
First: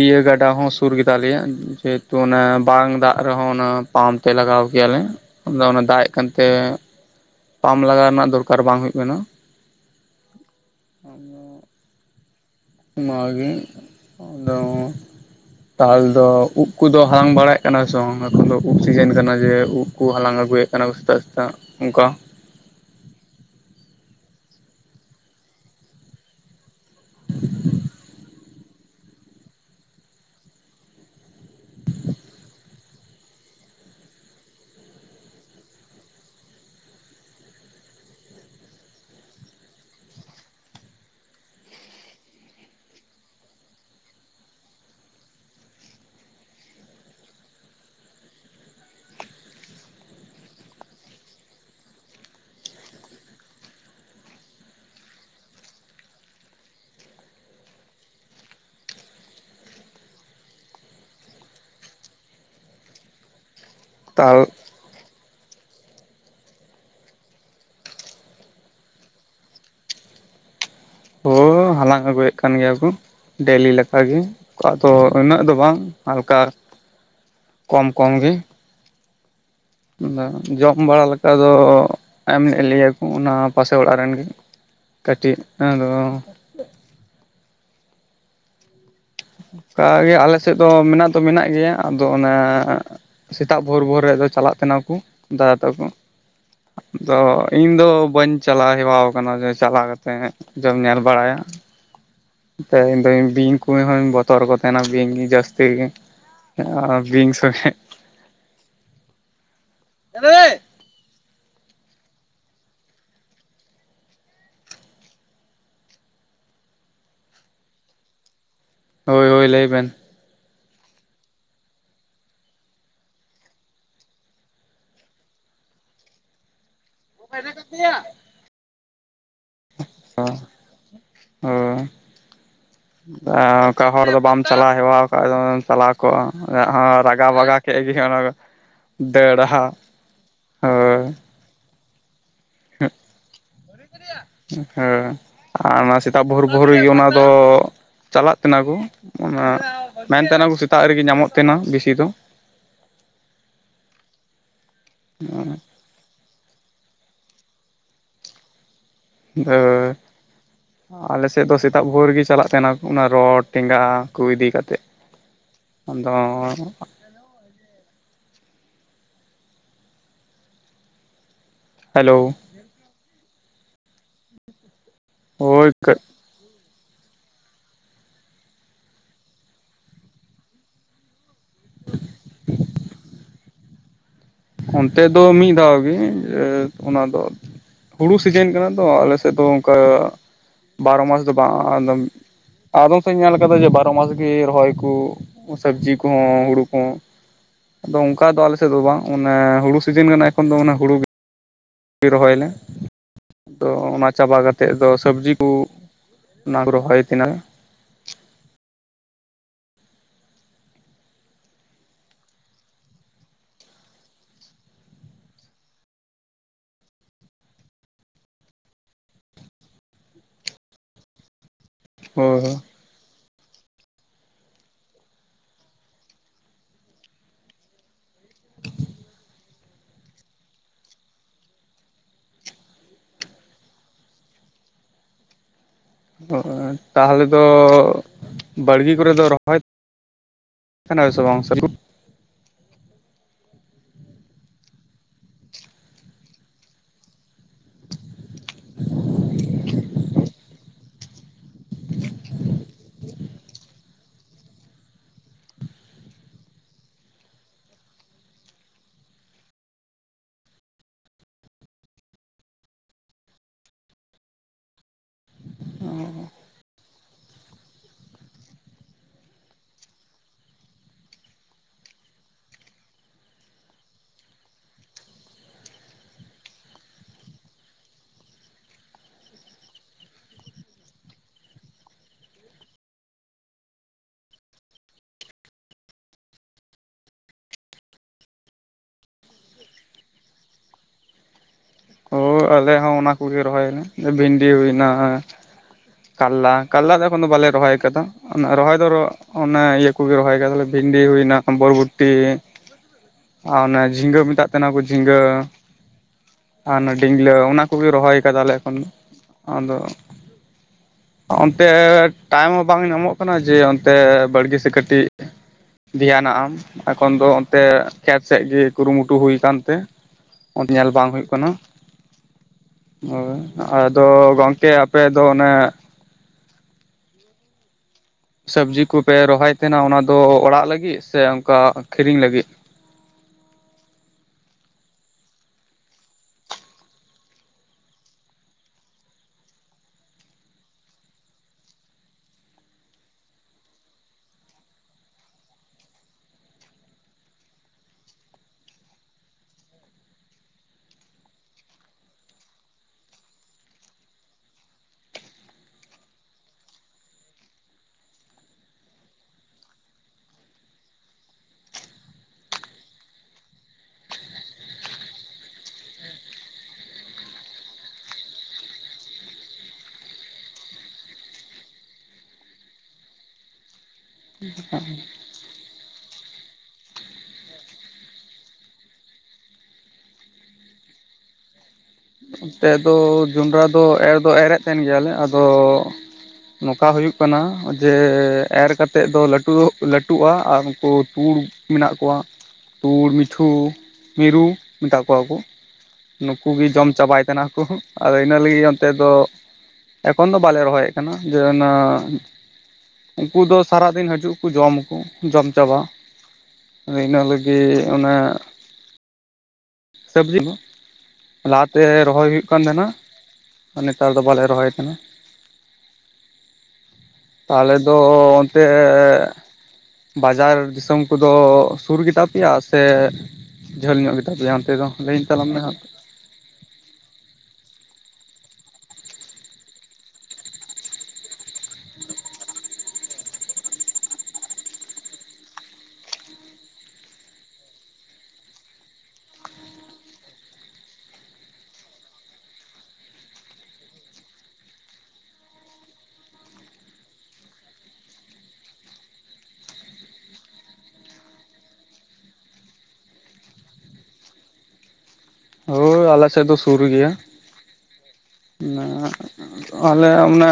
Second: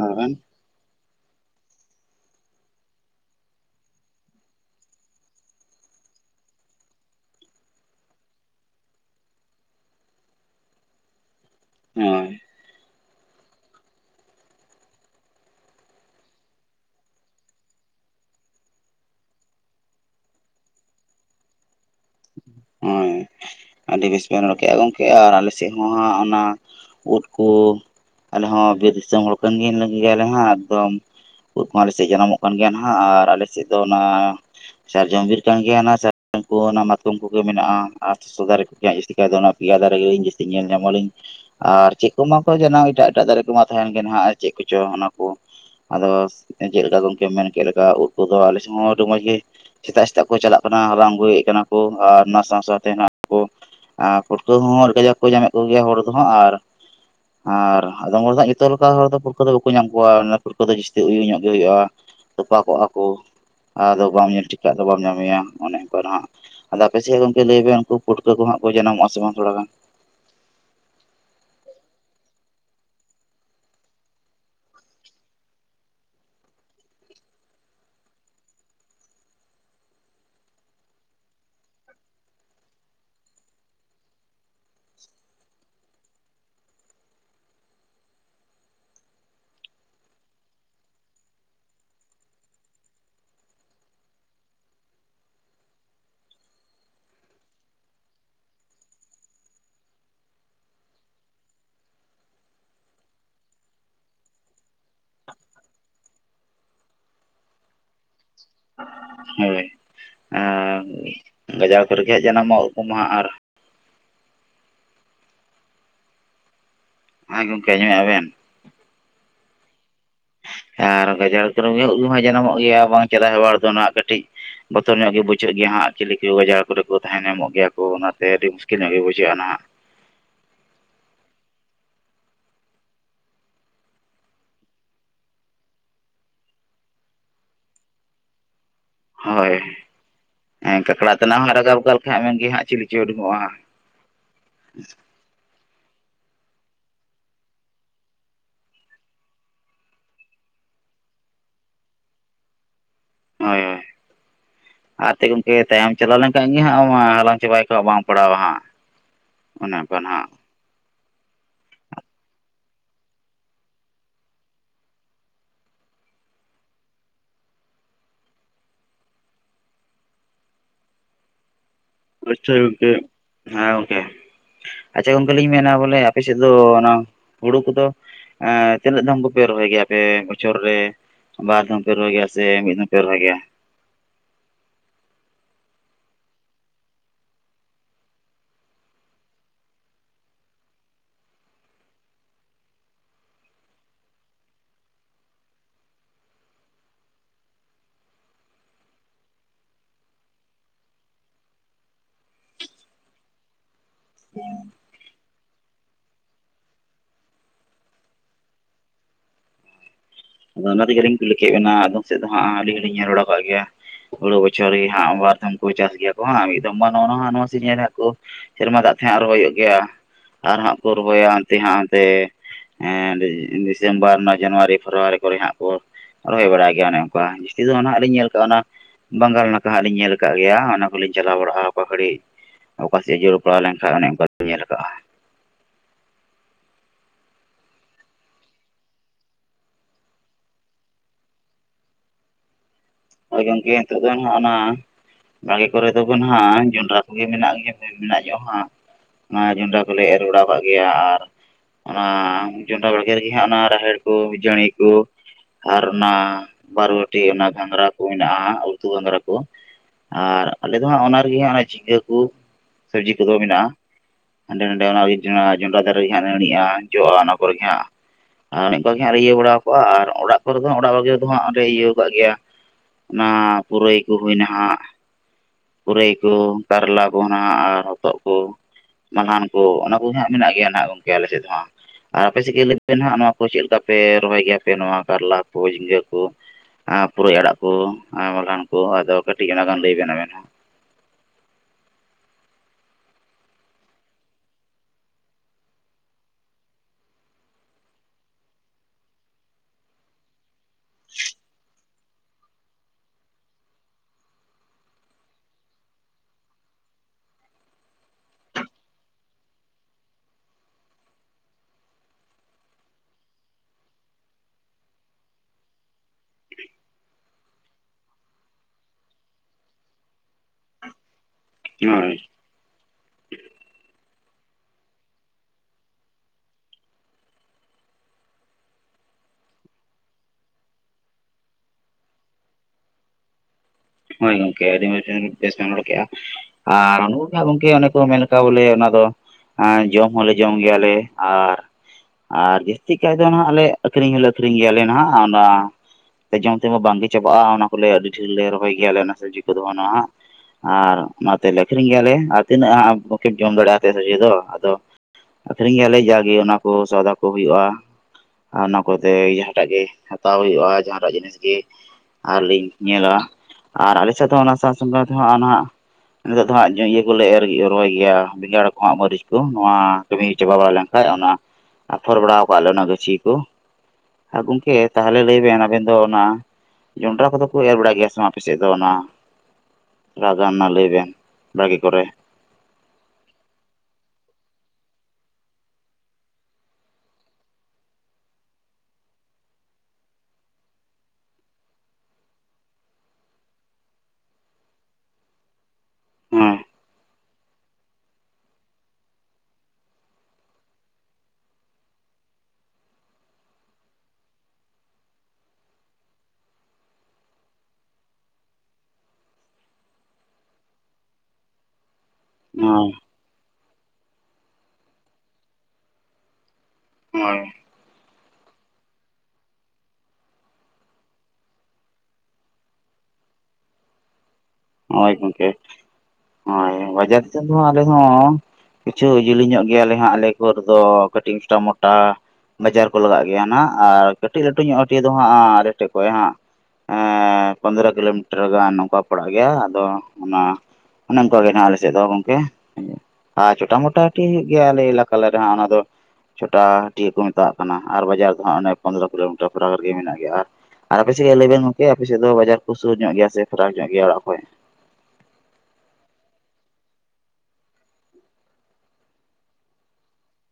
ᱟᱨ ᱵᱟᱝ ᱜᱟᱸᱰᱟ ᱦᱚᱸ ᱥᱩ ᱥᱩᱨ ᱛᱟᱞᱮᱭᱟ ᱡᱮᱦᱮᱛᱩ ᱚᱱᱟ ᱵᱟᱝ ᱫᱟᱜ ᱨᱮᱦᱚᱸ ᱚᱱᱟ ᱯᱟᱢ ᱛᱮ ᱞᱟᱜᱟᱣ ᱠᱮᱭᱟᱞᱮ ᱟᱫᱚ ᱚᱱᱟ ᱫᱟᱜ ᱮᱜ ᱠᱟᱱᱛᱮ ᱯᱟᱢ ᱞᱟᱜᱟᱣ ᱨᱮᱱᱟᱜ ᱫᱚᱨᱠᱟᱨ ᱵᱟᱝ ᱦᱩᱭᱩᱜᱼᱟ ᱠᱟᱱᱟ, ᱟᱫᱚ ᱦᱚᱭ ᱚᱱᱟᱜᱮ ᱟᱫᱚ ᱛᱟᱞᱫᱚ ᱩᱵ ᱠᱚᱫᱚ ᱦᱟᱞᱟᱝ ᱵᱟᱲᱟᱭᱮᱫ ᱠᱟᱱᱟ ᱥᱮ ᱵᱟᱝ ᱮᱠᱷᱚᱱ ᱫᱚ ᱩᱵ ᱥᱤᱡᱮᱱ ᱠᱟᱱᱟ ᱡᱮ ᱩᱫ ᱠᱚ ᱦᱟᱞᱟᱝ ᱟᱹᱜᱩᱭᱮᱫ, ᱥᱮᱛᱟᱜ ᱥᱮᱛᱟᱜ ᱚᱱᱠᱟ ᱦᱳᱭ ᱟᱹᱰᱤ ᱵᱮᱥᱤ ᱵᱮᱱ ᱨᱚᱲᱠᱮᱜᱼᱟ ᱜᱚᱢᱠᱮ ᱟᱨ ᱟᱞᱮᱥᱮᱫ ᱦᱚᱸ ᱦᱟᱸᱜ ᱚᱱᱟ ᱩᱫ ᱠᱩ ᱟᱞᱮ ᱦᱚᱸ ᱵᱤᱨ ᱫᱤᱥᱚᱢ ᱦᱚᱲ ᱠᱟᱱ ᱜᱮᱭᱟᱞᱮ ᱦᱟᱸᱜ ᱮᱠᱫᱚᱢ ᱩᱫ ᱢᱟ ᱟᱞᱮ ᱥᱮᱫ ᱡᱟᱱᱟᱢᱚᱜ ᱠᱟᱱ ᱜᱮᱭᱟ ᱱᱟᱸᱜ ᱟᱨ ᱟᱞᱮᱥᱮᱫ ᱫᱚ ᱚᱱᱟ ᱥᱟᱨ ᱡᱚᱢ ᱵᱤᱨ ᱠᱟᱱ ᱜᱮᱭᱟ ᱱᱟ ᱥᱟᱨᱡᱚᱢ ᱠᱚ ᱚᱱᱟ ᱢᱟᱛᱠᱚᱢ ᱠᱚ ᱥᱤᱛᱟᱢ ᱠᱚᱜᱮ ᱢᱮᱱᱟᱜᱼᱟ ᱟᱨ ᱥᱚᱥᱚ ᱫᱟᱨᱮ ᱠᱚᱜᱮ ᱡᱟᱹᱥᱛᱤᱠᱟᱭ ᱫᱚ ᱚᱱᱟ ᱯᱮᱭᱟ ᱫᱟᱨᱮ ᱜᱮᱞᱤᱧ ᱡᱟᱹᱥᱛᱤ ᱧᱮᱞ ᱧᱟᱢᱟᱞᱤᱧ, ᱟᱨ ᱪᱮᱫ ᱠᱚᱢᱟᱠᱚ ᱡᱮᱱᱚ ᱮᱴᱟᱜ ᱮᱴᱟᱜ ᱫᱟᱨᱮ ᱠᱚᱢᱟ ᱛᱟᱦᱮᱱ ᱜᱮ ᱦᱟᱸᱜ ᱪᱮᱫ ᱠᱚᱪᱚ ᱚᱱᱟ ᱠᱚ ᱟᱫᱚ ᱪᱮᱫ ᱞᱮᱠᱟ ᱜᱚᱝᱠᱮᱢ ᱢᱮᱱ ᱠᱮᱫ ᱞᱮᱠᱟ ᱩᱫ ᱠᱩᱫᱚ ᱟᱞᱮᱥᱮᱫ ᱦᱚᱸ ᱟᱹᱰᱤ ᱢᱚᱸᱡᱽ ᱜᱮ ᱥᱮᱛᱟᱜ ᱥᱮᱛᱟᱜ ᱠᱚ ᱪᱟᱞᱟᱜ ᱠᱟᱱᱟ ᱦᱟᱞᱟᱝ ᱟᱹᱜᱩᱭᱮᱫ ᱠᱟᱱᱟ ᱠᱚ ᱟᱨ ᱚᱱᱟ ᱥᱟᱶ ᱥᱟᱶᱛᱮ ᱦᱟᱸᱜ ᱠᱚ ᱟᱨ ᱯᱩᱴᱠᱟᱹ ᱦᱚᱸ ᱟᱰᱤ ᱠᱟᱡᱟᱠ ᱠᱚ ᱧᱟᱢᱮᱫ ᱠᱚᱜᱮᱭᱟ ᱦᱚᱲ ᱫᱚ ᱦᱟᱸᱜ ᱟᱨ ᱟᱨ ᱟᱫᱚᱢ ᱦᱚᱲ ᱡᱚᱛᱚ ᱞᱮᱠᱟ ᱦᱚᱲ ᱫᱚ ᱯᱩᱴᱠᱟᱹ ᱫᱚ ᱵᱟᱠᱚ ᱧᱟᱢ ᱠᱚᱣᱟ ᱯᱩᱴᱠᱟᱹ ᱫᱚ ᱡᱟᱹᱥᱛᱤ ᱩᱭᱩᱝ ᱧᱚᱜ ᱜᱮ ᱦᱩᱭᱩᱜᱼᱟ ᱛᱚᱯᱟ ᱠᱚᱜᱼᱟ ᱠᱚ ᱟᱫᱚ ᱵᱟᱢ ᱛᱟᱞ ᱧᱮᱞ ᱴᱷᱤᱠᱟᱜ ᱫᱚ ᱵᱟᱢ ᱧᱟᱢᱮᱭᱟ ᱚᱱᱮ ᱚᱱᱠᱟ ᱱᱟᱦᱟᱜ ᱟᱫᱚ ᱟᱯᱮᱥᱮᱫ ᱜᱚᱝᱠᱮ ᱞᱟᱹᱭᱵᱮᱱ ᱩᱱᱠᱩ ᱯᱩᱴᱠᱟᱹ ᱠᱚ ᱦᱟᱸᱜ ᱠᱚ ᱡᱟᱱᱟᱢᱚᱜᱼᱟ ᱥᱮ ᱵᱟᱝ ᱛᱷᱚᱲᱟ ᱜᱟᱱ ᱚ ᱦᱟᱞᱟᱝ ᱟᱹᱜᱩᱭᱮᱫ ᱠᱚ ᱠᱟᱱ ᱜᱮᱭᱟ ᱠᱚ ᱰᱮᱞᱤ ᱞᱮᱠᱟᱜᱮ ᱩᱱᱠᱩᱶᱟᱜ ᱩᱱᱟᱹᱜ ᱫᱚ ᱵᱟᱝ ᱦᱟᱞᱠᱟ ᱠᱚᱢ ᱠᱚᱢ ᱜᱮ ᱡᱚᱢ ᱵᱟᱲᱟ ᱞᱮᱠᱟ ᱫᱚ ᱮᱢ ᱞᱮᱜ ᱞᱮᱭᱟ ᱠᱚ ᱚᱱᱟ ᱯᱟᱥᱮ ᱚᱲᱟᱜ ᱨᱤᱱ ᱜᱮ ᱠᱟᱹᱴᱤᱡ ᱟᱸᱫᱚᱻ ᱠᱟᱜᱮ ᱟᱞᱮᱥᱮᱫ ᱫᱚ ᱢᱮᱱᱟᱜ ᱫᱚ ᱢᱮᱱᱟᱜ ᱜᱮᱭᱟ, ᱟᱫᱚ ᱚᱱᱟ- ᱥᱮᱛᱟᱜ ᱵᱷᱳᱨ ᱵᱷᱳᱨ ᱨᱮᱭᱟᱜ ᱫᱚ ᱪᱟᱞᱟᱜ ᱠᱟᱱᱟ ᱠᱚ ᱫᱟᱫᱟ ᱛᱟᱠᱚ᱾ ᱟᱫᱚ ᱤᱧ ᱫᱚ ᱵᱟᱹᱧ ᱪᱟᱞᱟᱣ ᱦᱮᱣᱟ ᱟᱠᱟᱱᱟ ᱡᱮ ᱪᱟᱞᱟᱣ ᱠᱟᱛᱮ, ᱡᱚᱢ ᱧᱮᱞ ᱵᱟᱲᱟᱭᱟ [inaudible] [unintelligible] ᱵᱤᱧ ᱠᱩ ᱦᱚᱸᱧ ᱵᱚᱛ- ᱛᱚᱨ ᱠᱚ ᱛᱟᱦᱮᱱᱟ ᱵᱤᱧ ᱡᱟᱹᱥᱛᱤ ᱜᱮ᱾ ᱵᱤᱧ ᱥᱚᱸᱜᱮ- ᱦᱳᱭ, ᱟᱸᱻ ᱜᱟᱡᱟᱲ ᱠᱚᱨᱮ ᱜᱮ ᱦᱟᱸᱜ ᱡᱟᱱᱟᱢᱚᱜ ᱛᱟᱢᱟ, ᱟᱨ- ᱦᱮᱸ ᱜᱚᱝᱠᱮ ᱟᱸᱡᱚᱢ ᱮᱜ ᱟᱵᱮᱱ!? ᱦᱳᱭ ᱦᱳᱭ ᱞᱟᱹᱭ ᱵᱮᱱ᱾ ᱟᱨ ᱜᱟᱡᱟᱲ ᱠᱚ ᱨᱮᱨ ᱧᱮᱞ ᱟᱜᱩ ᱢᱟ ᱡᱟᱱᱟᱢᱚᱜ ᱜᱮᱭᱟ ᱵᱟᱝ ᱪᱟᱞᱟᱜ ᱦᱮᱣᱟ ᱠᱟᱱᱟ ᱠᱟᱹᱴᱤᱡ᱾ ᱵᱚᱛᱚᱨ ᱧᱚᱜ ᱜᱮ ᱵᱩᱡᱷᱟᱹᱜ ᱜᱮᱭᱟ ᱦᱟᱸᱜ ᱟᱨ ᱪᱤᱞᱤ ᱠᱤᱳ ᱜᱟᱡᱟᱲ- ᱠᱚᱨᱮ ᱠᱚ ᱛᱟᱦᱮᱸ ᱧᱟᱢᱚᱜ ᱜᱮᱭᱟ ᱠᱚ, ᱚᱱᱟᱛᱮ ᱟᱹᱰᱤ ᱢᱩᱥᱠᱤᱞ ᱧᱚᱜ ᱜᱮ ᱵᱩᱡᱷᱟᱹᱜᱼᱟ ᱱᱟᱦᱟᱜ᱾ ᱟᱪᱪᱷᱟ᱾ᱳᱻ [inaudible] ᱟᱻ ᱚᱠᱟ ᱦᱚᱨ ᱫᱚ ᱵᱟᱢ ᱪᱟᱞᱟᱣ ᱦᱮᱣᱟ ᱟᱠᱟᱫ ᱫᱚ ᱪᱟᱞᱟᱣ ᱠᱚᱜᱼᱟ, ᱟᱸ ᱦᱟᱸᱜ ᱨᱟᱜᱟ ᱵᱟᱜᱟ ᱠᱮᱫ ᱜᱮ ᱚᱱᱟ- ᱫᱟᱹᱲᱟ ᱦᱳᱭ᱾ ᱮᱸᱻᱠᱟᱠᱲᱟ ᱛᱟᱱᱟᱜ ᱦᱚᱸᱭ ᱨᱟᱜᱟ ᱵᱟᱜᱟ ᱞᱮᱠᱷᱟᱱ ᱢᱮᱱ ᱜᱮ ᱦᱟᱸᱜ- ᱪᱤᱞᱤ ᱪᱚᱭ ᱩᱰᱩᱠᱚᱜᱼᱟ ᱦᱳᱭ [unintelligible] ᱦᱚᱭ᱾ ᱟᱨ ᱚᱱᱟ ᱥᱮᱛᱟᱜ ᱵᱷᱳᱨ ᱵᱷᱳᱨ ᱨᱮᱜᱮ ᱚᱱᱟ ᱫᱚ- ᱪᱟᱞᱟᱜ ᱛᱟᱱᱟ ᱠᱚ, ᱢᱮᱱ ᱛᱟᱱᱟ ᱠᱚ ᱥᱮᱛᱟᱜ ᱨᱮᱜᱮ ᱧᱟᱢᱚᱜ ᱛᱟᱦᱮᱱᱟ ᱵᱤᱥᱤ ᱫᱚ᱾ ᱦᱮᱸ᱾ [inaudible] ᱟᱨ ᱛᱮᱜᱮ ᱟ ᱛᱮᱜᱮᱢ ᱮᱛ- ᱛᱟᱭᱚᱢ ᱪᱟᱞᱟᱣ ᱞᱮᱱᱠᱟᱱ ᱜᱮ ᱦᱟᱸᱜ ᱦᱟᱞᱟᱝ ᱪᱟᱵᱟᱭ ᱠᱚ ᱦᱟᱜ ᱵᱟᱝ ᱯᱟᱲᱟᱣᱼᱟ ᱦᱟᱸᱜ᱾ ᱚᱱᱮ ᱦᱚᱭ ᱚᱱᱠᱟ ᱱᱟᱦᱟᱜ [inaudible] ᱟᱞᱮ ᱥᱮᱫ ᱫᱚ ᱥᱮᱛᱟᱜ ᱵᱷᱳᱨ ᱜᱮ ᱪᱟᱞᱟᱜ ᱠᱟᱱᱟ ᱚᱱᱟ ᱨᱚᱰ, ᱴᱷᱮᱸᱜᱟ ᱠᱚ ᱤᱫᱤ ᱠᱟ ᱠᱟᱛᱮᱫ᱾ ᱟᱸᱫᱳᱻ ᱦᱮᱞᱳ ᱟᱪᱪᱷᱟ ᱜᱚᱝᱠᱮ, ᱦᱮᱸ ᱜᱚᱝᱠᱮ, ᱟᱪᱪᱷᱟ ᱜᱚᱝᱠᱮ ᱞᱤᱧ ᱦᱳᱭ ᱢᱮᱱᱟ ᱵᱚᱞᱮ ᱟᱯᱮ- ᱪᱮᱫ ᱫᱚ ᱚᱱᱟ ᱦᱩᱲᱩ ᱠᱚᱫᱚ-ᱟᱸᱻ ᱛᱤᱱᱟᱹᱜ ᱫᱷᱟᱢ ᱠᱚᱯᱮ ᱨᱚᱦᱚᱭ ᱜᱮᱭᱟ ᱟᱯᱮ ᱵᱚᱪᱷᱚᱨ ᱨᱮ, ᱵᱟᱨ ᱫᱷᱟᱢ ᱯᱮ ᱨᱚᱦᱚᱭ ᱜᱮᱭᱟ, ᱥᱮ ᱢᱤᱫ ᱫᱷᱟᱢ ᱯᱮ ᱨᱚᱦᱚᱭ ᱜᱮᱭᱟ? ᱚᱱᱛᱮ ᱫᱚ ᱢᱤᱫ ᱫᱷᱟᱣ ᱜᱮ, ᱚᱱᱟ ᱫᱚ- ᱦᱩᱲᱩ ᱥᱤᱡᱮᱱ ᱠᱟᱱᱟ ᱛᱚ, ᱟᱞᱮᱥᱮᱫ ᱫᱚ ᱚᱱᱠᱟ ᱵᱟᱨᱚ ᱢᱟᱥ ᱫᱚ ᱵᱟᱝ ᱟᱫᱚᱢ- ᱟᱫᱚᱢ ᱥᱮᱫ ᱧᱮᱞ ᱟᱠᱟᱫᱟ ᱡᱮ ᱵᱟᱨᱚ ᱢᱟᱥ ᱜᱮ ᱨᱚᱦᱚᱭ ᱠᱩ᱾ ᱥᱚᱵᱽᱡᱤ ᱠᱚᱦᱚᱸ ᱦᱩᱲᱩ ᱠᱚᱦᱚᱸ, ᱟᱫᱚ ᱚᱝᱠᱟ ᱫᱚ ᱟᱞᱮ ᱥᱮᱫ ᱫᱚ ᱵᱟᱝ᱾ ᱚᱱᱟ ᱦᱩᱲᱩ ᱥᱤᱡᱤᱱ ᱠᱟᱱᱟ ᱮᱠᱷᱚᱱ ᱫᱚ ᱦᱩᱲᱩ- ᱜᱮ ᱨᱚᱦᱚᱭ ᱟᱞᱮ᱾ ᱟᱫᱚ ᱚᱱᱟ ᱪᱟᱵᱟ ᱠᱟᱛᱮᱫ ᱫᱚ ᱥᱚᱵᱡᱤ ᱠᱚ ᱚᱱᱟ ᱠᱚ ᱨᱚᱦᱚᱭ ᱛᱤᱱᱟ- ᱟᱫᱚ ᱚᱱᱟ ᱛᱮᱜᱮᱞᱤᱧ ᱠᱩᱞᱤ ᱠᱮᱫ ᱵᱤᱱᱟ, ᱟᱫᱚᱢ ᱥᱮᱫ ᱫᱚ ᱦᱟᱸᱜ ᱟᱞᱤᱧ ᱦᱚᱸᱞᱤᱧ ᱧᱮᱞ ᱵᱟᱲᱟ ᱠᱟᱜ ᱜᱮᱭᱟ᱾ ᱦᱳᱲᱩ ᱵᱚᱪᱷᱚᱨ ᱨᱮ ᱦᱟᱸᱜ ᱵᱟᱨ ᱫᱚᱢ ᱠᱚ ᱪᱟᱥ ᱜᱮᱭᱟ ᱠᱚ ᱦᱟᱸᱜ, ᱢᱤᱫᱚᱢ ᱱᱚᱣᱟ ᱥᱤᱡᱚᱱ ᱨᱮ ᱦᱟᱸᱜ ᱠᱚ- ᱥᱮᱨᱢᱟ ᱫᱟᱜ ᱛᱮ ᱦᱟᱸᱜ ᱨᱚᱦᱚᱭᱚᱜ ᱜᱮᱭᱟ, ᱟᱨ ᱦᱟᱸᱜ ᱠᱚ ᱨᱚᱦᱚᱭᱟ- ᱛᱮ ᱦᱟᱸ ᱦᱳᱭ ᱚᱱᱛᱮ-ᱰᱤᱥᱮᱢᱵᱚᱨ ᱱᱚᱣᱟ ᱡᱟᱱᱩᱣᱟᱨᱤ ᱯᱷᱮᱵᱽᱨᱩᱣᱟᱨᱤ, ᱠᱚᱨᱮ ᱦᱟᱸᱜ ᱠᱚ ᱨᱚᱦᱚᱭ ᱵᱟᱲᱟᱭ ᱜᱮᱭᱟ ᱚᱱᱮ ᱚᱱᱠᱟ᱾ᱡᱟᱹᱥᱛᱤ ᱫᱚ ᱦᱟᱹᱜ ᱞᱤᱧ ᱧᱮᱞ ᱠᱟᱜᱼᱟ ᱚᱱᱟ- ᱵᱟᱝᱜᱟᱞ ᱱᱟᱠᱷᱟ ᱦᱟᱸᱜ ᱞᱤᱧ ᱧᱮᱞ ᱟᱠᱟᱫ ᱜᱮᱭᱟ, ᱚᱱᱟ ᱠᱚᱞᱤᱧ ᱪᱟᱞᱟᱣ ᱵᱟᱲᱟᱜᱼᱟ ᱚᱠᱟ ᱜᱷᱟᱹᱲᱤᱡ᱾ ᱚᱠᱟ ᱥᱮᱫ ᱡᱟᱹᱨᱩᱲ ᱯᱟᱲᱟᱣ ᱞᱮᱱᱠᱷᱟᱡ ᱚᱱᱮ ᱚᱱᱠᱟ ᱠᱚ ᱧᱮᱞ ᱟᱠᱟᱜᱼᱟ᱾ ᱚ ᱛᱟᱦᱚᱞᱮ ᱫᱚ ᱵᱟᱲᱜᱤ ᱠᱚᱨᱮ ᱫᱚ ᱨᱚᱦᱚᱭ- ᱛᱟᱦᱮᱱᱼᱟ ᱥᱮ ᱵᱟᱝ!? ᱥᱟᱨᱤ ᱦᱳᱭ ᱜᱚᱝᱠᱮ ᱱᱤᱛᱚᱜ ᱫᱚ ᱦᱟᱹᱜ ᱚᱱᱟ ᱵᱟᱲᱜᱮ ᱠᱚᱨᱮ ᱫᱚ ᱱᱟᱦᱜ ᱡᱚᱱᱰᱨᱟ ᱠᱚᱜᱮ ᱢᱮᱱᱟᱜ ᱜᱮᱭᱟ᱾ ᱢᱮᱱᱟᱜ ᱧᱚᱜ ᱦᱟᱸᱜ ᱚᱱᱟ ᱡᱚᱱᱰᱨᱟ ᱠᱚᱞᱮ ᱮᱨ ᱵᱟᱲᱟᱣ ᱠᱟᱜ ᱜᱮᱭᱟ᱾ ᱟᱨ, ᱚᱱᱟ ᱡᱚᱱᱰᱨᱟ ᱵᱟᱲᱜᱮ ᱨᱮᱜᱮ ᱦᱟᱸᱜ ᱚᱱᱟ ᱨᱟᱦᱮᱲ ᱠᱚ ᱡᱟᱹᱲᱤ ᱠᱚ ᱟᱨ ᱚᱱᱟ ᱵᱟᱨ ᱵᱚᱴᱤ ᱚᱱᱟ ᱜᱷᱟᱸᱜᱨᱟ ᱠᱚ ᱦᱮᱱᱟᱜᱼᱟ ᱩᱛᱩ ᱜᱷᱟᱸᱜᱨᱟ ᱠᱚ ᱾ ᱟᱨ ᱟᱞᱮ ᱫᱚ ᱦᱟᱸᱜ ᱚᱱᱟ ᱨᱮᱜᱮ ᱚᱱᱮ ᱡᱷᱤᱸᱜᱟᱹ ᱠᱚ ᱥᱚᱵᱽᱡᱤ ᱠᱚᱫᱚ ᱢᱮᱱᱟᱜᱼᱟ᱾ ᱦᱟᱸᱰᱮ ᱱᱟᱰᱮ ᱚᱱᱟ ᱡᱚᱱᱟ ᱡᱚᱸᱰᱨᱟ ᱫᱟᱨᱮ ᱨᱮ ᱦᱟᱸᱜ ᱱᱟᱹᱲᱤᱜᱼᱟ ᱡᱚᱜᱼᱟ ᱚᱱᱟ ᱠᱚᱨᱮ ᱜᱮ ᱦᱟᱸᱜ᱾ ᱟᱨ ᱱᱚᱝᱠᱟ ᱜᱮ ᱦᱟᱸᱜ ᱤᱭᱟᱹ ᱵᱟᱲᱟ ᱠᱟᱜᱼᱟ ᱟᱨ ᱚᱲᱟᱜ ᱠᱚᱨᱮ ᱫᱚ ᱚᱲᱟᱜ ᱠᱚ ᱜᱮ ᱨᱮ ᱫᱚ ᱦᱟᱸᱜ ᱚᱸᱰᱮᱭ ᱤᱭᱟᱹᱭ ᱠᱟᱜ ᱜᱮᱭᱟ ᱚᱱᱟ ᱯᱩᱨᱟᱹᱭ ᱠᱚ ᱦᱩᱭ ᱱᱟᱦᱟᱜ᱾ ᱯᱩᱨᱟᱹᱭ ᱠᱚ ᱠᱟᱨᱞᱟ ᱠᱚ ᱱᱟᱦᱟᱜ ᱟᱨ ᱦᱚᱛᱚᱫ ᱠᱚ᱾ ᱢᱟᱞᱦᱟᱱ ᱠᱚ ᱚᱱᱟ ᱠᱚᱜᱮ ᱦᱟᱸᱜ ᱢᱮᱱᱟᱜ ᱜᱮᱭᱟ ᱱᱟᱜ ᱜᱚᱝᱠᱮ ᱟᱞᱮᱥᱮᱫ ᱦᱚᱸᱜ ᱾ ᱟᱨ ᱟᱯᱮ ᱥᱮᱫ ᱜᱮ ᱞᱟᱹᱭ ᱯᱮ ᱱᱟᱦᱟᱜ ᱱᱚᱣᱟ ᱠᱚ ᱪᱮᱫ ᱞᱮᱠᱟᱯᱮ ᱨᱚᱦᱚᱭ ᱜᱮᱭᱟ ᱯᱮ ᱱᱚᱣᱟ ᱠᱟᱨᱞᱟ ᱠᱚ, ᱡᱷᱤᱸᱜᱟᱹ ᱠᱚ, ᱟᱸ ᱯᱩᱨᱟᱹᱭ ᱟᱲᱟᱜ ᱠᱚ ᱟᱨ ᱢᱟᱞᱦᱟᱱ ᱠᱚ ᱟᱫᱚ ᱠᱟᱹᱴᱤᱡ ᱚᱱᱟ ᱜᱟᱱ ᱞᱟᱹᱭ ᱵᱮᱱ ᱟᱵᱮᱱ ᱦᱚ? ᱦᱚ ᱟᱞᱮ ᱦᱚᱸ ᱚᱱᱟ ᱠᱚᱜᱮ ᱨᱚᱦᱚᱭᱟᱞᱮ ᱵᱷᱤᱱᱰᱤ ᱦᱩᱭ ᱮᱱᱟ ᱠᱟᱞᱞᱟ ᱠᱟᱞᱞᱟ ᱫᱚ ᱮᱠᱷᱚᱱ ᱫᱚ ᱵᱟᱞᱮ ᱨᱚᱦᱚᱭ ᱟᱠᱟᱫᱟ᱾ ᱚᱱᱟ ᱨᱚᱦᱚᱭ ᱫᱚ ᱨᱚ ᱚᱱᱮ ᱤᱭᱟᱹ ᱠᱚᱜᱮ ᱨᱚᱦᱚᱭ ᱠᱟᱫᱟᱞᱮ ᱵᱷᱤᱱᱰᱤ ᱦᱩᱭᱱᱟ ᱟᱢᱵᱚᱨᱵᱴᱤ, ᱟ ᱚᱱᱮ ᱡᱷᱤᱸᱜᱟᱹ ᱢᱮᱛᱟᱜ ᱠᱟᱱᱟ ᱠᱚ ᱡᱷᱤᱸᱜᱟᱹ ᱟ ᱚᱱᱮ ᱰᱤᱝᱜᱞᱟᱹ ᱚᱱᱟ ᱠᱚᱜᱮ ᱨᱚᱦᱚᱭ ᱠᱟᱫᱟᱞᱮ ᱮᱠᱷᱚᱱ ᱫᱚ ᱾ ᱟᱫᱚ ᱚᱱᱛᱮ ᱴᱟᱭᱤᱢ ᱦᱚᱸ ᱵᱟᱝ ᱧᱟᱢᱚᱜ ᱠᱟᱱᱟ ᱡᱮ ᱚᱱᱛᱮ ᱵᱟᱲᱜᱮ ᱥᱮᱫ ᱠᱟᱹᱴᱤᱡ ᱫᱷᱮᱭᱟᱱᱟᱜ ᱟᱢ ᱮᱠᱷᱚᱱ ᱫᱚ ᱚᱱᱛᱮ ᱠᱷᱮᱛ ᱥᱮᱫ ᱜᱮ ᱠᱩᱨᱩᱢᱩᱴᱩ ᱦᱩᱭ ᱟᱠᱟᱱ ᱛᱮ [inaudible] ᱧᱮᱞ ᱵᱟᱝ ᱦᱩᱭᱩᱜ ᱠᱟᱱᱟ᱾ ᱦᱳᱭ ᱾ ᱦᱳᱭ, ᱟᱫᱚ ᱜᱚᱝᱠᱮ ᱟᱯᱮ ᱫᱚ ᱚᱱᱮ ᱥᱚᱵᱽᱡᱤ ᱠᱚᱯᱮ ᱨᱚᱦᱚᱭ ᱛᱟᱦᱮᱱᱟ ᱚᱱᱟᱫᱚ ᱚᱲᱟᱜ ᱞᱟᱹᱜᱤᱫ ᱥᱮ ᱚᱝᱠᱟ ᱟᱠᱷᱨᱤᱧ ᱞᱟᱹᱜᱤᱫ? ᱦᱳᱭ ᱜᱚᱝᱠᱮ ᱟᱹᱰᱤ ᱢᱚᱡᱽ ᱵᱮᱱ ᱵᱮᱥ ᱵᱮᱱ ᱨᱚᱲ ᱠᱮᱜᱼᱟ ᱾ ᱟᱨ ᱱᱩᱠᱩ ᱜᱮ ᱦᱟᱜ ᱜᱚᱝᱠᱮ ᱚᱱᱮ ᱠᱚ ᱢᱮᱱ ᱞᱮᱠᱟ ᱵᱚᱞᱮ ᱚᱱᱟ ᱫᱚ ᱟᱸ ᱡᱚᱢ ᱦᱚᱸᱞᱮ ᱡᱚᱢ ᱜᱮᱭᱟᱞᱮ ᱟᱨ ᱟᱨ ᱡᱟᱹᱥᱛᱤ ᱠᱟᱭᱛᱮ ᱚᱱᱟ ᱟᱞᱮ ᱟᱠᱷᱨᱤᱧ ᱦᱚᱸᱞᱮ ᱟᱠᱷᱨᱤᱧ ᱜᱮᱭᱟᱞᱮ ᱱᱟᱦᱟᱜ ᱚᱱᱟ ᱡᱚᱢ ᱛᱮᱢᱟ ᱵᱟᱝᱜᱮ ᱪᱟᱵᱟᱜᱼᱟ ᱚᱱᱟ ᱠᱚᱞᱮ ᱟᱹᱰᱤ ᱴᱷᱤᱠ ᱞᱮ ᱨᱚᱦᱚᱭ ᱜᱮᱭᱟᱞᱮ ᱚᱱᱟ ᱥᱚᱵᱽᱡᱤ ᱠᱚᱫᱚ ᱚᱱᱟ ᱦᱟᱸᱜ ᱾ ᱟᱨ ᱚᱱᱟᱛᱮᱞᱮ ᱟᱹᱷᱨᱤᱧ ᱜᱮᱭᱟᱞᱮ ᱟᱨ ᱛᱤᱱᱟᱹᱜ ᱦᱟᱜ ᱟᱢ ᱜᱚᱝᱠᱮᱢ ᱡᱚᱢ ᱫᱟᱲᱮᱭᱟᱜᱼᱟ [unintelligible] ᱫᱚ! ᱟᱫᱚ ᱟᱠᱷᱨᱤᱧ ᱜᱮᱭᱟᱞᱮ ᱡᱟᱜᱮ ᱚᱱᱟ ᱠᱚ ᱥᱚᱭᱫᱟ ᱠᱚ ᱦᱩᱭᱩᱜᱼᱟ᱾ ᱟᱨ ᱚᱱᱟ ᱠᱚᱛᱮ ᱡᱟᱦᱟᱸᱴᱟᱜ ᱜᱮ ᱦᱟᱛᱟᱣ ᱦᱩᱭᱩᱜᱼᱟ ᱡᱟᱦᱟᱸᱴᱟᱜ ᱡᱤᱱᱤᱥ ᱜᱮ᱾ ᱟᱨᱞᱤᱧ ᱧᱮᱞᱟ ᱾ ᱟᱨ ᱟᱞᱮ ᱥᱮᱫ ᱫᱚ ᱚᱱᱟ ᱥᱟ-ᱥᱟᱝᱜᱮ ᱛᱮᱦᱚ ᱟᱱᱟᱦᱟᱜ ᱱᱤᱛᱚᱜ ᱫᱚ ᱦᱟᱸᱜ [inaudible] ᱤᱭᱟᱹ ᱠᱚᱞᱮ ᱮᱨ ᱨᱚᱦᱚᱭ ᱜᱮᱭᱟ ᱵᱮᱸᱜᱟᱲ ᱠᱚ ᱦᱟᱸᱜ ᱢᱟᱹᱨᱤᱪ ᱠᱚ ᱱᱚᱣᱟ ᱠᱟᱹᱢᱤ ᱪᱟᱵᱟ ᱵᱟᱲᱟ ᱞᱮᱝᱠᱷᱟᱡ ᱚᱱᱟ ᱟᱛᱷᱚᱨ ᱵᱟᱲᱟ ᱠᱟᱜᱼᱟ ᱞᱮ ᱚᱱᱟ ᱜᱟᱹᱪᱷᱤ ᱠᱚ᱾ ᱟᱨ ᱜᱚᱝᱠᱮ ᱛᱟᱦᱚᱞᱮ ᱞᱟᱹᱭ ᱵᱮᱱ ᱟᱵᱮᱱ ᱫᱚ ᱚᱱᱟ ᱡᱚᱱᱰᱨᱟ ᱠᱚᱫᱚ ᱠᱚ ᱮᱨ ᱵᱟᱲᱟᱭ ᱜᱮᱭᱟ ᱥᱮ ᱵᱟᱝ ᱟᱯᱮᱥᱮᱫ ᱫᱚ ᱚᱱᱟ ᱨᱟᱜᱟ ᱚᱱᱟ ᱞᱟᱹᱭ ᱵᱮᱱ ᱵᱷᱟᱜᱮ ᱠᱚᱨᱮ? ᱚᱱᱛᱮ ᱫᱚ ᱡᱚᱸᱰᱨᱟ ᱫᱚ ᱮᱨ ᱫᱚ ᱮᱨᱮᱫ ᱛᱟᱦᱮᱱ ᱜᱮᱭᱟᱞᱮ ᱟᱫᱚ ᱱᱚᱠᱟ ᱦᱩᱭᱩᱜ ᱠᱟᱱᱟ ᱡᱮ, ᱮᱨ ᱠᱟᱛᱮᱫ ᱫᱚ ᱞᱟᱹᱴᱩ ᱞᱟᱹᱴᱩᱜᱼᱟ ᱟᱨ ᱩᱝᱠᱩ ᱛᱩᱲ ᱢᱮᱱᱟᱜ ᱠᱚᱣᱟ ᱛᱩᱲ ᱢᱤᱴᱷᱩ ᱢᱤᱨᱩ ᱢᱮᱛᱟ ᱠᱚᱣᱟ ᱠᱚ᱾ ᱱᱩᱠᱩ ᱦᱮᱸ ᱜᱮ ᱡᱚᱢ ᱪᱟᱵᱟᱭ ᱛᱟᱦᱮᱱᱟ ᱠᱚ, ᱟᱫᱚ ᱤᱱᱟᱹ ᱞᱟᱹᱜᱤᱫ ᱚᱱᱛᱮ ᱫᱚ ᱮᱠᱷᱚᱱ ᱫᱚ ᱵᱟᱞᱮ ᱨᱚᱦᱚᱭᱮᱜ ᱠᱟᱱᱟ ᱡᱮ ᱚᱱᱟ ᱩᱝᱠᱩ ᱫᱚ ᱥᱟᱨᱟ ᱫᱤᱱ ᱦᱟᱡᱩᱜᱼᱟ ᱠᱩ ᱡᱚᱢᱟᱠᱩ ᱡᱚᱢ ᱪᱟᱵᱟ᱾ ᱟᱫᱚ ᱤᱱᱟᱹ ᱞᱟᱹᱜᱤᱫ ᱚᱱᱟ ᱥᱚᱵᱽᱡᱤ ᱞᱟᱦᱟᱛᱮ ᱨᱚᱦᱚᱭ ᱦᱩᱭᱩᱜ ᱠᱟᱱ ᱛᱟᱦᱮᱸᱱᱟ, ᱦᱳᱭ ᱱᱮᱛᱟᱨ ᱫᱚ ᱵᱟᱞᱮ ᱨᱚᱦᱚᱭᱮᱫ ᱛᱟᱦᱮᱸᱱᱟ᱾ ᱦᱳᱭ ᱾ ᱟᱞᱮ ᱫᱚ ᱚᱱᱛᱮ ᱵᱟᱡᱟᱨ ᱫᱤᱥᱚᱢ ᱠᱚᱫᱚ ᱥᱩᱨ ᱜᱮᱛᱟ ᱯᱮᱭᱟ ᱥᱮ ᱡᱷᱟᱹᱞ ᱧᱚᱜ ᱜᱮᱛᱟ ᱯᱮᱭᱟ? ᱚᱱᱛᱮ ᱫᱚ ᱦᱳᱭ ᱞᱟᱹᱭᱟᱹᱧ ᱜᱚᱝᱠᱮ ᱛᱟᱞᱟᱝ ᱢᱮ ᱦᱟᱸᱜ ᱦᱳᱭ ᱵᱟᱡᱟᱨ ᱫᱤᱥᱚᱢ ᱟᱞᱮ ᱦᱚ ᱠᱤᱪᱷᱩ ᱡᱮᱞᱮᱧᱚᱜ ᱜᱮᱭᱟᱞᱮ ᱦᱟᱸᱜ ᱟᱞᱮ ᱠᱚ ᱨᱮᱫᱚ ᱠᱟᱹᱴᱤᱡ [inaudible] ᱢᱚᱴᱟ ᱵᱟᱡᱟᱨ ᱠᱚ ᱞᱟᱜᱟᱜ ᱜᱮᱭᱟ ᱱᱟᱦᱟᱜ ᱟᱨ ᱠᱟᱹᱴᱤᱡ ᱞᱟᱹᱴᱩ ᱧᱚᱜ ᱦᱟᱹᱴᱭᱟᱹ ᱫᱚ ᱦᱟᱸᱜ ᱟᱞᱮ ᱴᱷᱮᱱ ᱠᱷᱚᱡ ᱦᱟᱸᱜ ᱯᱚᱱᱫᱚᱨᱚ ᱠᱤᱞᱳ ᱢᱤᱴᱟᱨ ᱜᱟᱱ ᱚᱱᱠᱟ ᱯᱲᱟᱜ-ᱟ᱾ ᱜᱮᱭᱟ ᱟᱫᱚ ᱚᱱᱟ ᱚᱱᱮ ᱚᱱᱠᱟᱜ ᱜᱮ ᱦᱟᱜ ᱟᱞᱮ ᱥᱮᱫ ᱫᱚ ᱜᱚᱝᱠᱮ ᱟᱨ ᱪᱚᱴᱟ ᱢᱚᱴᱟ ᱦᱟᱹᱴᱤᱭᱟᱹ ᱦᱩᱭᱩᱜ ᱜᱮᱭᱟ ᱟᱞᱮ ᱮᱞᱟᱠᱟ [inaudible] ᱚᱱᱟ ᱫᱚ᱾ ᱪᱷᱚᱴᱟ ᱦᱟᱹᱴᱤᱭᱟᱹ ᱠᱚ ᱢᱮᱛᱟᱜ-ᱟᱜ ᱠᱟᱱᱟ ᱟᱨ ᱵᱟᱡᱟᱨ ᱫᱚ ᱦᱟᱜ ᱚᱱᱮ ᱯᱚᱱᱫᱚᱨᱚ ᱠᱤᱞᱳᱢᱤᱴᱟᱨ ᱯᱷᱟᱨᱟᱠ ᱨᱮᱜᱮ ᱢᱮᱱᱟᱜ ᱜᱮᱭᱟ᱾ ᱟᱨ ᱟᱯᱮ ᱥᱮᱫ ᱜᱮ ᱞᱟᱹᱭ ᱵᱤᱱ ᱜᱚᱝᱠᱮ ᱟᱯᱮ ᱥᱮᱫ ᱫᱚ ᱵᱟᱡᱟᱨ ᱠᱚ ᱥᱩᱨ ᱧᱚᱜ ᱜᱮᱭᱟ ᱥᱮ ᱯᱷᱟᱨᱟᱠ ᱧᱚᱜ ᱜᱮᱭᱟ ᱚᱲᱟᱜ ᱠᱷᱚᱡ? ᱦᱳᱭ ᱟᱞᱮ ᱥᱮᱫ ᱫᱚ ᱥᱩᱨ ᱜᱮᱭᱟ᱾ ᱚᱱᱟ ᱟᱞᱮ ᱚᱱᱟ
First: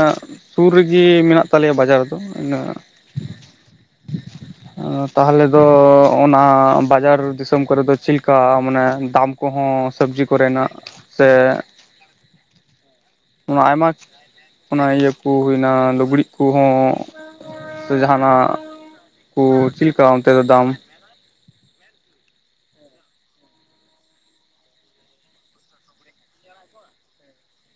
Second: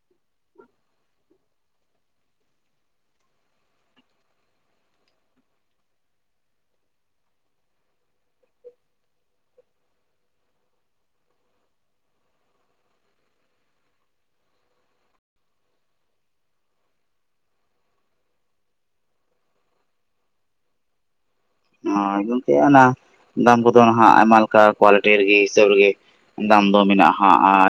ᱥᱩᱨ ᱨᱮᱜᱮ ᱢᱮᱱᱟᱜ ᱛᱟᱞᱮᱭᱟ ᱵᱟᱡᱟᱨ ᱫᱚ ᱤᱱᱟ [unintelligible] ᱛᱟᱦᱚᱞᱮ ᱫᱚ ᱚᱱᱟ ᱵᱟᱡᱟᱨ ᱫᱤᱥᱚᱢ ᱠᱚᱨᱮ ᱫᱚ ᱪᱤᱞᱠᱟ ᱢᱟᱱᱮ ᱫᱟᱢ ᱠᱚ? ᱦᱚᱸ ᱥᱚᱵᱽᱡᱤ ᱠᱚᱨᱮᱱᱟᱜ ᱥᱮ ᱚᱱᱟ ᱟᱭᱢᱟ ᱚᱱᱟ ᱤᱭᱟᱹ ᱠᱚ ᱦᱩᱭᱱᱟ ᱞᱩᱜᱽᱲᱤᱡ ᱠᱩᱦᱚᱸ ᱥᱮ ᱡᱟᱦᱟᱱᱟᱜ ᱠᱚ ᱪᱤᱞᱠᱟ ᱚᱱᱛᱮ ᱫᱚ ᱫᱟᱢ? ᱦᱚ ᱜᱚᱝᱠᱮ ᱚᱱᱟ ᱫᱟᱢ ᱠᱚᱫᱚ ᱦᱟᱜ ᱟᱭᱢᱟ ᱞᱮᱠᱟ ᱠᱳᱣᱟᱞᱤᱴᱤ ᱨᱮᱜᱮ ᱦᱤᱥᱟᱹᱵ ᱨᱤᱜᱮ᱾ ᱫᱟᱢ ᱫᱚ ᱢᱮᱱᱟᱜᱼᱟ ᱦᱟᱜ‌ ᱟᱨ